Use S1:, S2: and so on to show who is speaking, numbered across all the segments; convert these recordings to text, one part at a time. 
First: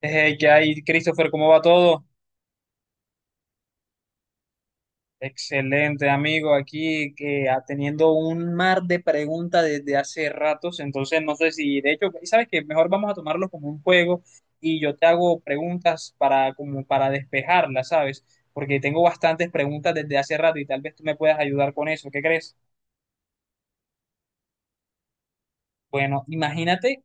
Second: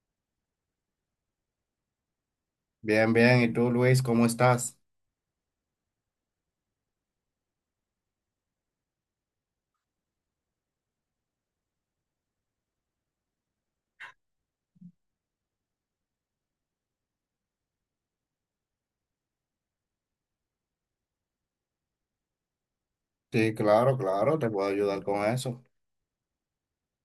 S1: ¿qué hay, Christopher? ¿Cómo va todo?
S2: Bien, bien. ¿Y tú, Luis, cómo estás?
S1: Excelente, amigo. Aquí que teniendo un mar de preguntas desde hace ratos, entonces no sé si, de hecho, sabes que mejor vamos a tomarlo como un juego y yo te hago preguntas para como para despejarlas, ¿sabes? Porque tengo bastantes preguntas desde hace rato y tal vez tú me puedas ayudar con eso. ¿Qué crees?
S2: Sí, claro, claro, te puedo ayudar con eso.
S1: Bueno, imagínate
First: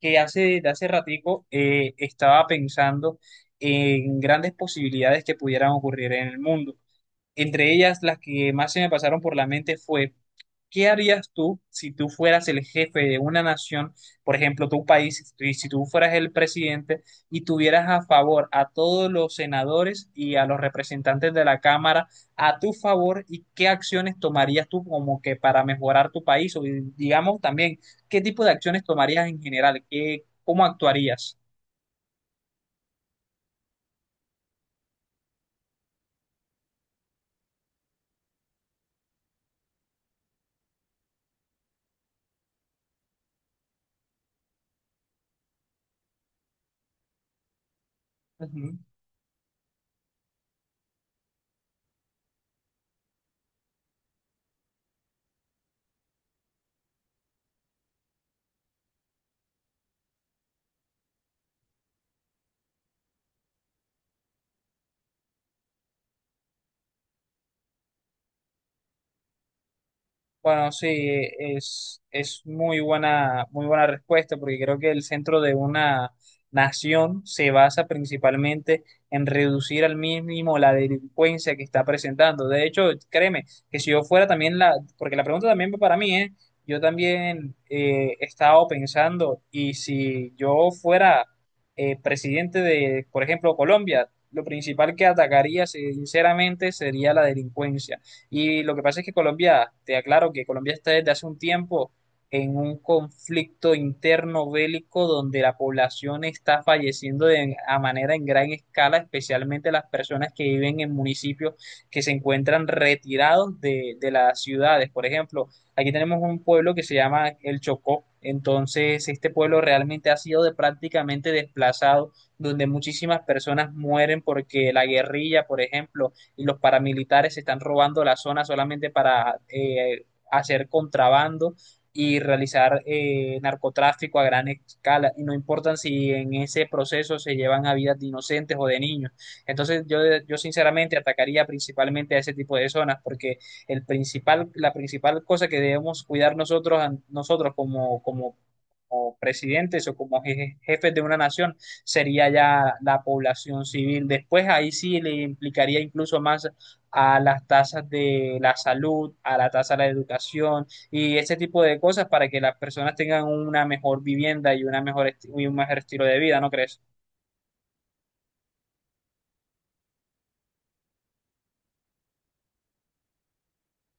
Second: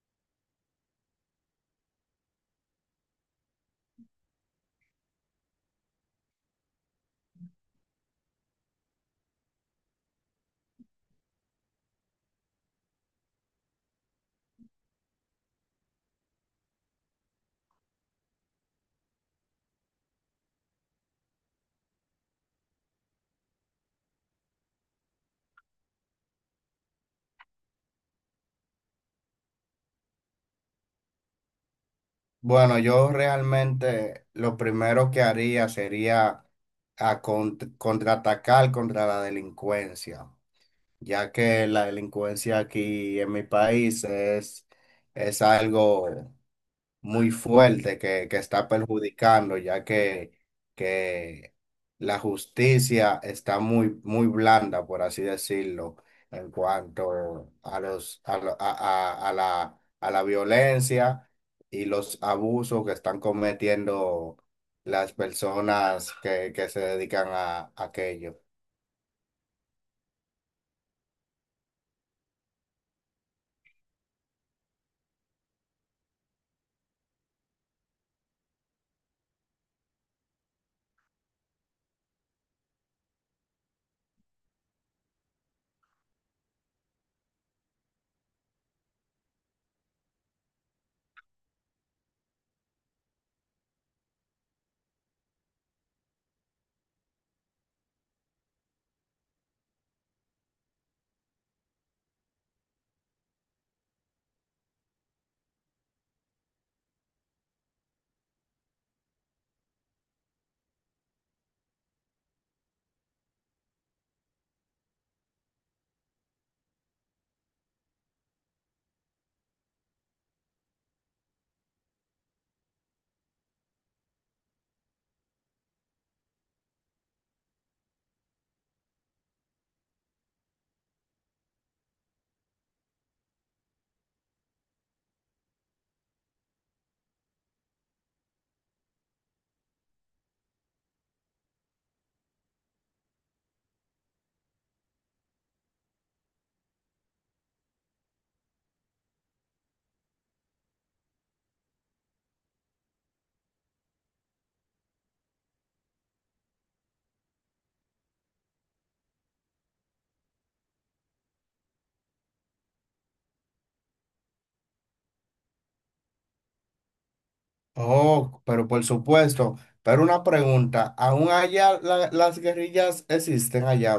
S1: que hace ratico estaba pensando en grandes posibilidades que pudieran ocurrir en el mundo. Entre ellas, las que más se me pasaron por la mente fue, ¿qué harías tú si tú fueras el jefe de una nación, por ejemplo, tu país, y si tú fueras el presidente y tuvieras a favor a todos los senadores y a los representantes de la Cámara a tu favor y qué acciones tomarías tú como que para mejorar tu país? O digamos también, ¿qué tipo de acciones tomarías en general? ¿ cómo actuarías?
S2: Bueno, yo realmente lo primero que haría sería contraatacar contra la delincuencia, ya que la delincuencia aquí en mi país es algo muy fuerte que está
S1: Ujú.
S2: perjudicando, ya que la justicia está muy, muy blanda, por así decirlo, en cuanto a los, a, lo- a la violencia y los abusos que están cometiendo las personas que se dedican a, aquello.
S1: Bueno, sí, es muy buena respuesta, porque creo que el centro de una nación se basa principalmente en reducir al mínimo la delincuencia que está presentando. De hecho, créeme, que si yo fuera también la, porque la pregunta también va para mí, ¿eh? Yo también he estado pensando, y si yo fuera presidente de, por ejemplo, Colombia, lo principal que atacaría, sinceramente, sería la delincuencia y lo que pasa es que Colombia, te aclaro que Colombia está desde hace un tiempo en un conflicto interno bélico donde la población está falleciendo de, a manera en gran escala, especialmente las personas que viven en municipios que se encuentran retirados de las ciudades. Por ejemplo, aquí tenemos un pueblo que se llama El Chocó. Entonces, este pueblo realmente ha sido de prácticamente desplazado, donde muchísimas personas mueren porque la guerrilla, por ejemplo, y los paramilitares se están robando la zona solamente para hacer contrabando y realizar narcotráfico a gran escala y no importan si en ese proceso se llevan a vidas de inocentes o de niños. Entonces yo, yo sinceramente atacaría principalmente a ese tipo de zonas porque el principal, la principal cosa que debemos cuidar nosotros, nosotros como presidentes o como je- jefes de una nación sería ya la población civil. Después ahí sí le implicaría incluso más a las tasas de la salud, a la tasa de la educación y ese tipo de cosas para que las personas tengan una mejor vivienda y, una mejor esti- y un mejor estilo de vida, ¿no crees?
S2: Oh, pero por supuesto, pero una pregunta, ¿aún allá las guerrillas existen allá?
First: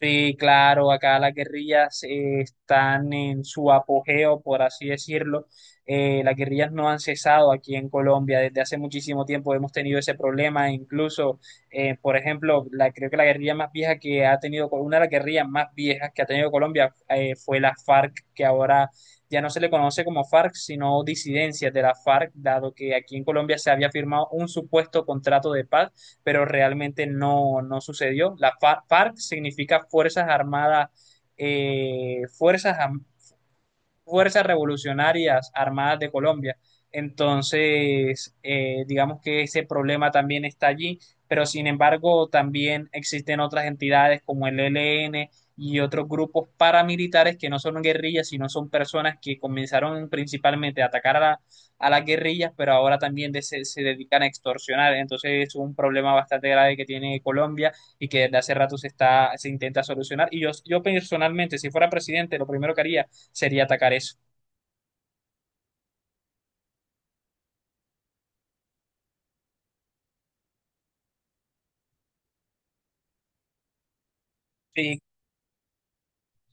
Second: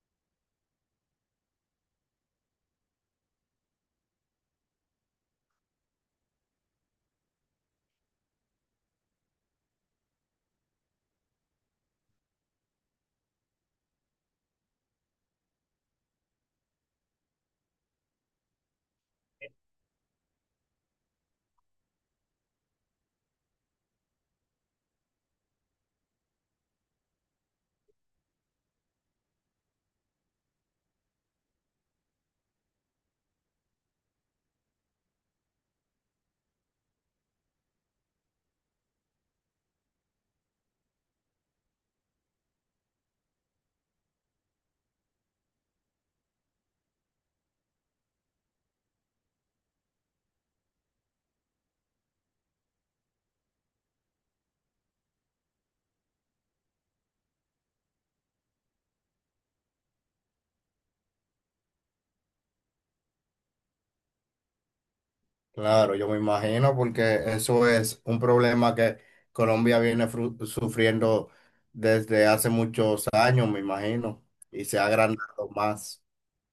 S1: Sí, claro, acá las guerrillas están en su apogeo, por así decirlo. Las guerrillas no han cesado aquí en Colombia. Desde hace muchísimo tiempo hemos tenido ese problema. Incluso, por ejemplo, creo que la guerrilla más vieja que ha tenido, una de las guerrillas más viejas que ha tenido Colombia fue la FARC, que ahora ya no se le conoce como FARC, sino disidencias de la FARC, dado que aquí en Colombia se había firmado un supuesto contrato de paz pero realmente no, no sucedió. La FARC significa Fuerzas Armadas, eh, Fuerzas fuerzas revolucionarias armadas de Colombia. Entonces, digamos que ese problema también está allí, pero sin embargo también existen otras entidades como el ELN y otros grupos paramilitares que no son guerrillas, sino son personas que comenzaron principalmente a atacar a las guerrillas, pero ahora también se dedican a extorsionar. Entonces es un problema bastante grave que tiene Colombia y que desde hace rato se está, se intenta solucionar. Yo personalmente, si fuera presidente, lo primero que haría sería atacar eso.
S2: Claro, yo me imagino porque eso es un problema que Colombia viene sufriendo desde hace muchos años, me imagino, y se ha
S1: Sí,
S2: agrandado más.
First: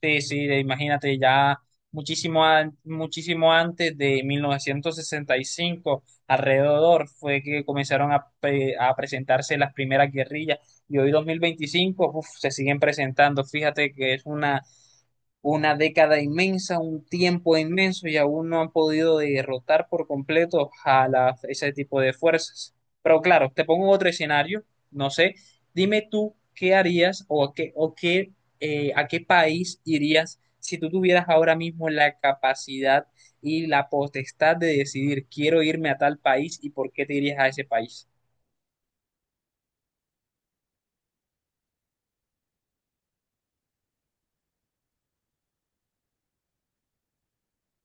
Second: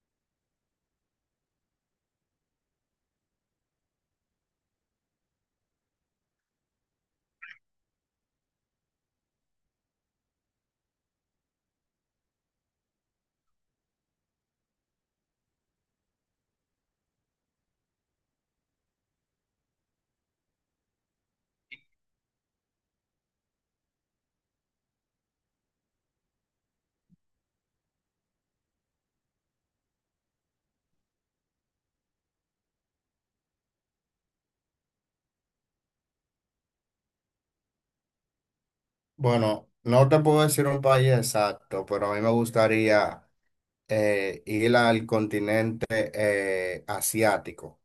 S1: sí, sí, de- imagínate ya muchísimo, an- muchísimo antes de 1965 alrededor fue que comenzaron a, pre- a presentarse las primeras guerrillas y hoy 2025, uf, se siguen presentando. Fíjate que es una década inmensa, un tiempo inmenso y aún no han podido derrotar por completo a la- ese tipo de fuerzas. Pero claro, te pongo otro escenario, no sé, dime tú qué harías o a qué, o qué, a qué país irías si tú tuvieras ahora mismo la capacidad y la potestad de decidir, quiero irme a tal país y por qué te irías a ese país.
S2: Bueno, no te puedo decir un país exacto, pero a mí me gustaría ir al continente asiático,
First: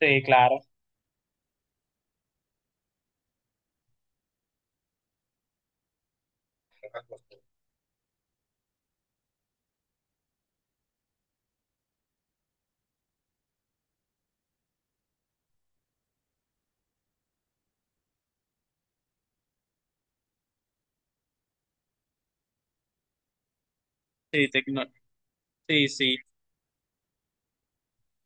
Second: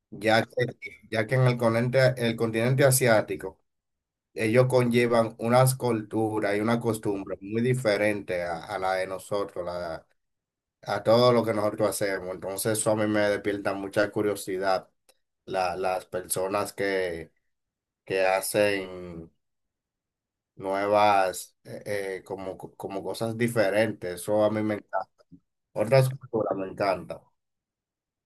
S1: Sí,
S2: ya que,
S1: claro.
S2: ya que en el continente asiático ellos conllevan unas culturas y una costumbre muy diferente a la de nosotros, la a todo lo que nosotros hacemos. Entonces eso a mí me despierta mucha curiosidad, las personas que hacen nuevas, como, como cosas diferentes. Eso
S1: Sí,
S2: a mí me
S1: tecno-
S2: encanta.
S1: sí,
S2: Otras
S1: sí.
S2: culturas me encanta.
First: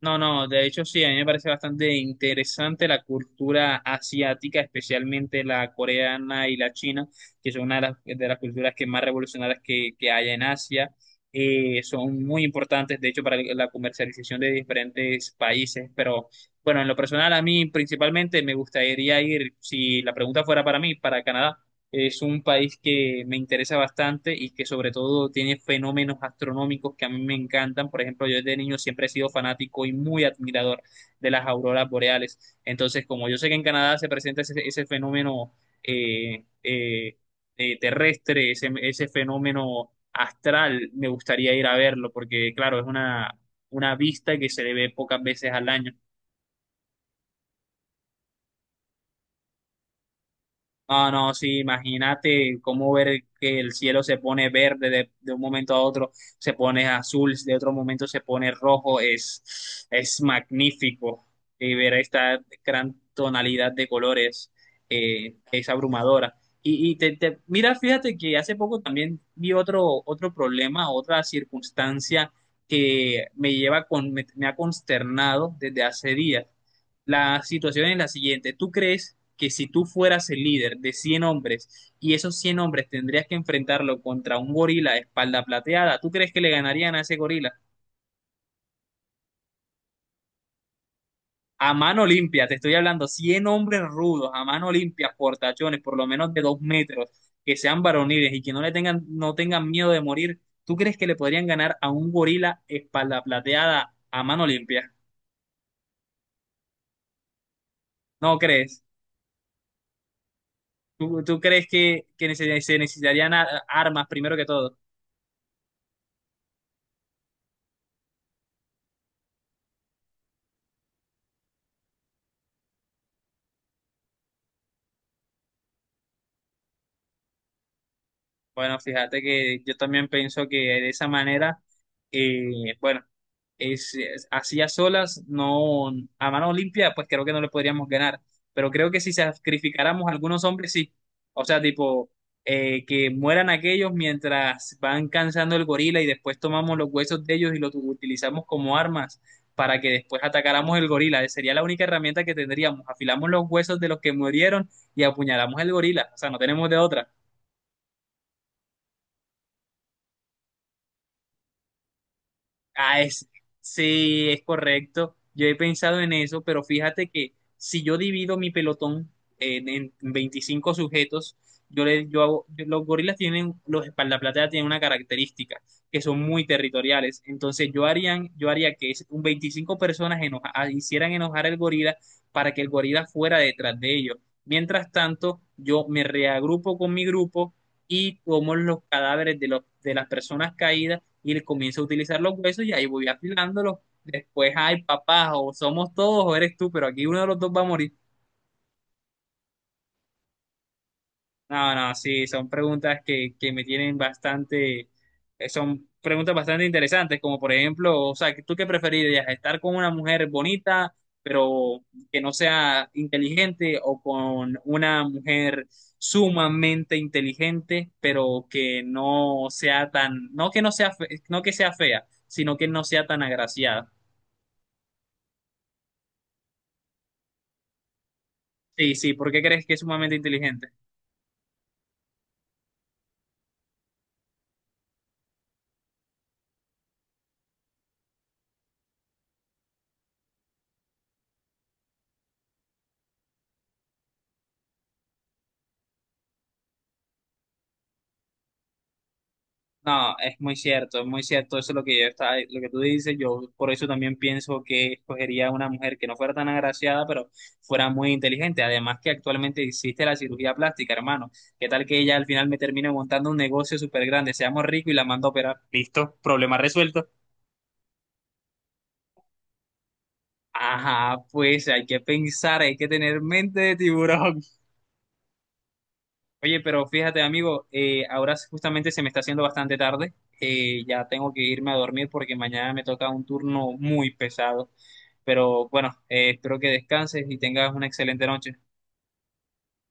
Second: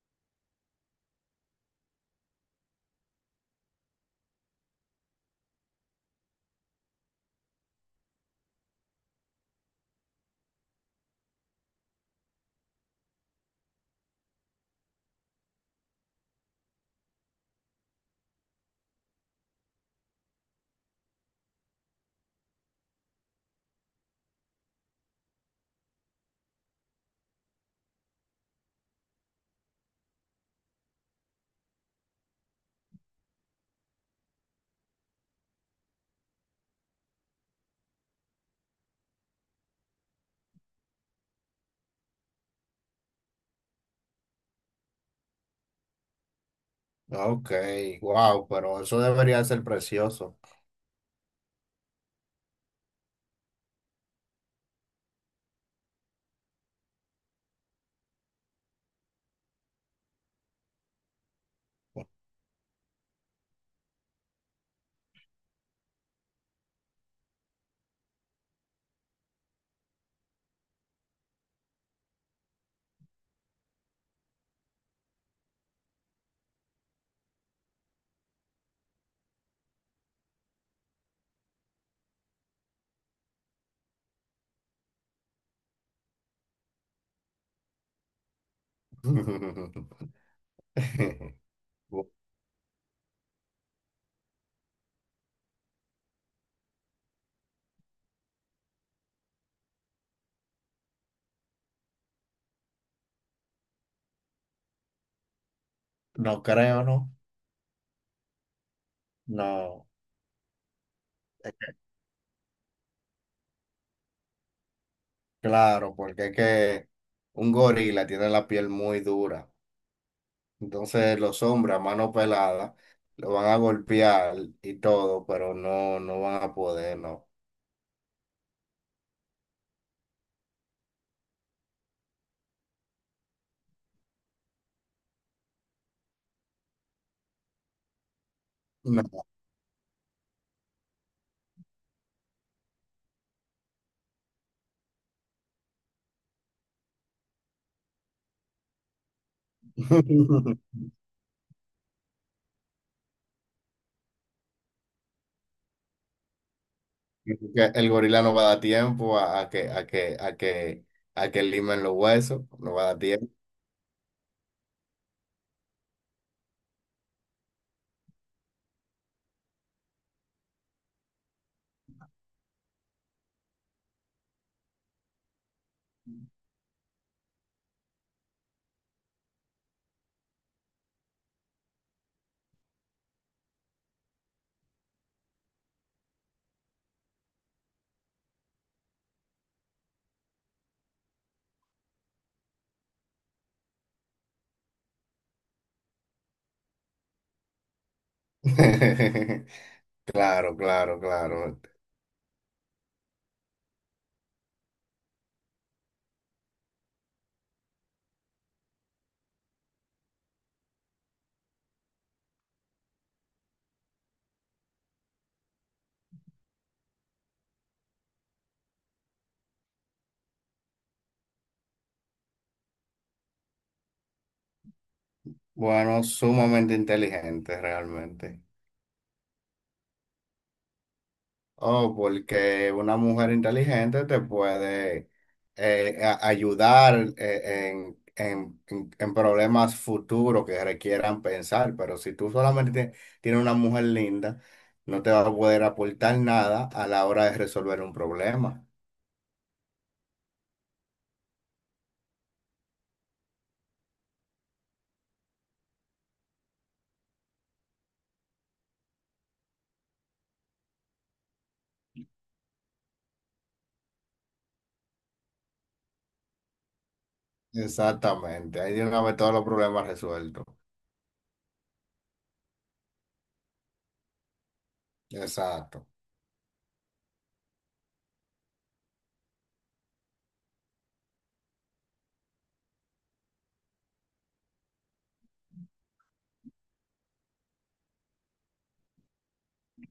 S1: No, no, de hecho sí, a mí me parece bastante interesante la cultura asiática, especialmente la coreana y la china, que son una de las culturas que más revolucionarias que hay en Asia. Son muy importantes, de hecho, para la comercialización de diferentes países, pero bueno, en lo personal a mí principalmente me gustaría ir, si la pregunta fuera para mí, para Canadá. Es un país que me interesa bastante y que sobre todo tiene fenómenos astronómicos que a mí me encantan. Por ejemplo, yo desde niño siempre he sido fanático y muy admirador de las auroras boreales. Entonces, como yo sé que en Canadá se presenta ese, ese fenómeno eh, eh, terrestre, ese fenómeno astral, me gustaría ir a verlo porque, claro, es una vista que se le ve pocas veces al año.
S2: Ok, wow, pero eso debería ser precioso.
S1: No, no, sí, imagínate cómo ver que el cielo se pone verde de un momento a otro, se pone azul, de otro momento se pone rojo, es magnífico. Y ver esta gran tonalidad de colores es abrumadora. Mira, fíjate que hace poco también vi otro, otro problema, otra circunstancia que me lleva con, me ha consternado desde hace días. La situación es la siguiente. ¿Tú crees que si tú fueras el líder de 100 hombres y esos 100 hombres tendrías que enfrentarlo contra un gorila de espalda plateada, tú crees que le ganarían a ese gorila? A mano limpia, te estoy hablando, 100 hombres rudos, a mano limpia, portachones, por lo menos de 2 metros, que sean varoniles y que no le tengan, no tengan miedo de morir, ¿tú crees que le podrían ganar a un gorila espalda plateada a mano limpia?
S2: No creo, ¿no?
S1: ¿No crees?
S2: No,
S1: ¿Tú, tú crees que neces- se necesitarían a- armas primero que todo?
S2: claro, porque es que un gorila tiene la piel muy dura. Entonces los hombres a mano pelada lo van a golpear y todo, pero no, no van a poder, no.
S1: Bueno, fíjate que yo también pienso que de esa manera, bueno, es- así a solas, no, a mano limpia, pues creo que no le podríamos ganar. Pero creo que si
S2: No.
S1: sacrificáramos a algunos hombres, sí. O sea, tipo, que mueran aquellos mientras van cansando el gorila y después tomamos los huesos de ellos y los utilizamos como armas para que después atacáramos el gorila. Sería la única herramienta que tendríamos. Afilamos los huesos de los que murieron y apuñalamos el gorila. O sea, no tenemos de otra.
S2: Porque el gorila no va a dar tiempo a que limen los huesos, no va a dar
S1: Ah, es-
S2: tiempo.
S1: sí, es correcto. Yo he pensado en eso, pero fíjate que si yo divido mi pelotón en 25 sujetos, yo hago- los gorilas tienen, los espaldaplateas tienen una característica, que son muy territoriales. Entonces yo harían, yo haría que es- un 25 personas hicieran enojar al gorila para que el gorila fuera detrás de ellos. Mientras tanto, yo me reagrupo con mi grupo y tomo los cadáveres de las personas caídas y le comienzo a utilizar los huesos y ahí voy afilándolos. Después, ay, papá, o somos todos o eres tú, pero aquí uno de los dos va a morir.
S2: Claro, claro, claro.
S1: No, no, sí, son preguntas que me tienen bastante, son preguntas bastante interesantes, como por ejemplo, o sea, ¿tú qué preferirías? ¿Estar con una mujer bonita, pero que no sea inteligente, o con una mujer sumamente inteligente, pero que no sea tan, no que no sea, fe- no que sea fea, sino que no sea tan agraciada?
S2: Bueno, sumamente inteligente realmente.
S1: Sí, sí, ¿por qué crees que es sumamente inteligente?
S2: Oh, porque una mujer inteligente te puede ayudar en, en problemas futuros que requieran pensar, pero si tú solamente tienes una mujer linda, no te va a poder aportar nada a la hora de resolver un problema.
S1: No, es muy cierto, eso es lo que yo estaba, lo que tú dices, yo por eso también pienso que escogería una mujer que no fuera tan agraciada, pero fuera muy inteligente, además que actualmente existe la cirugía plástica, hermano, ¿qué tal que ella al final me termine montando un negocio súper grande, seamos ricos y la mando a operar? Listo, problema resuelto.
S2: Exactamente, ahí tiene que haber todos los problemas resueltos.
S1: Ajá, pues hay que pensar, hay que tener mente de tiburón.
S2: Exacto.
S1: Oye, pero fíjate, amigo, ahora justamente se me está haciendo bastante tarde. Ya tengo que irme a dormir porque mañana me toca un turno muy pesado. Pero bueno, espero que descanses y tengas una excelente noche.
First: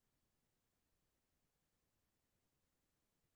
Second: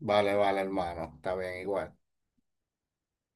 S2: Vale, vale, hermano, está bien, igual.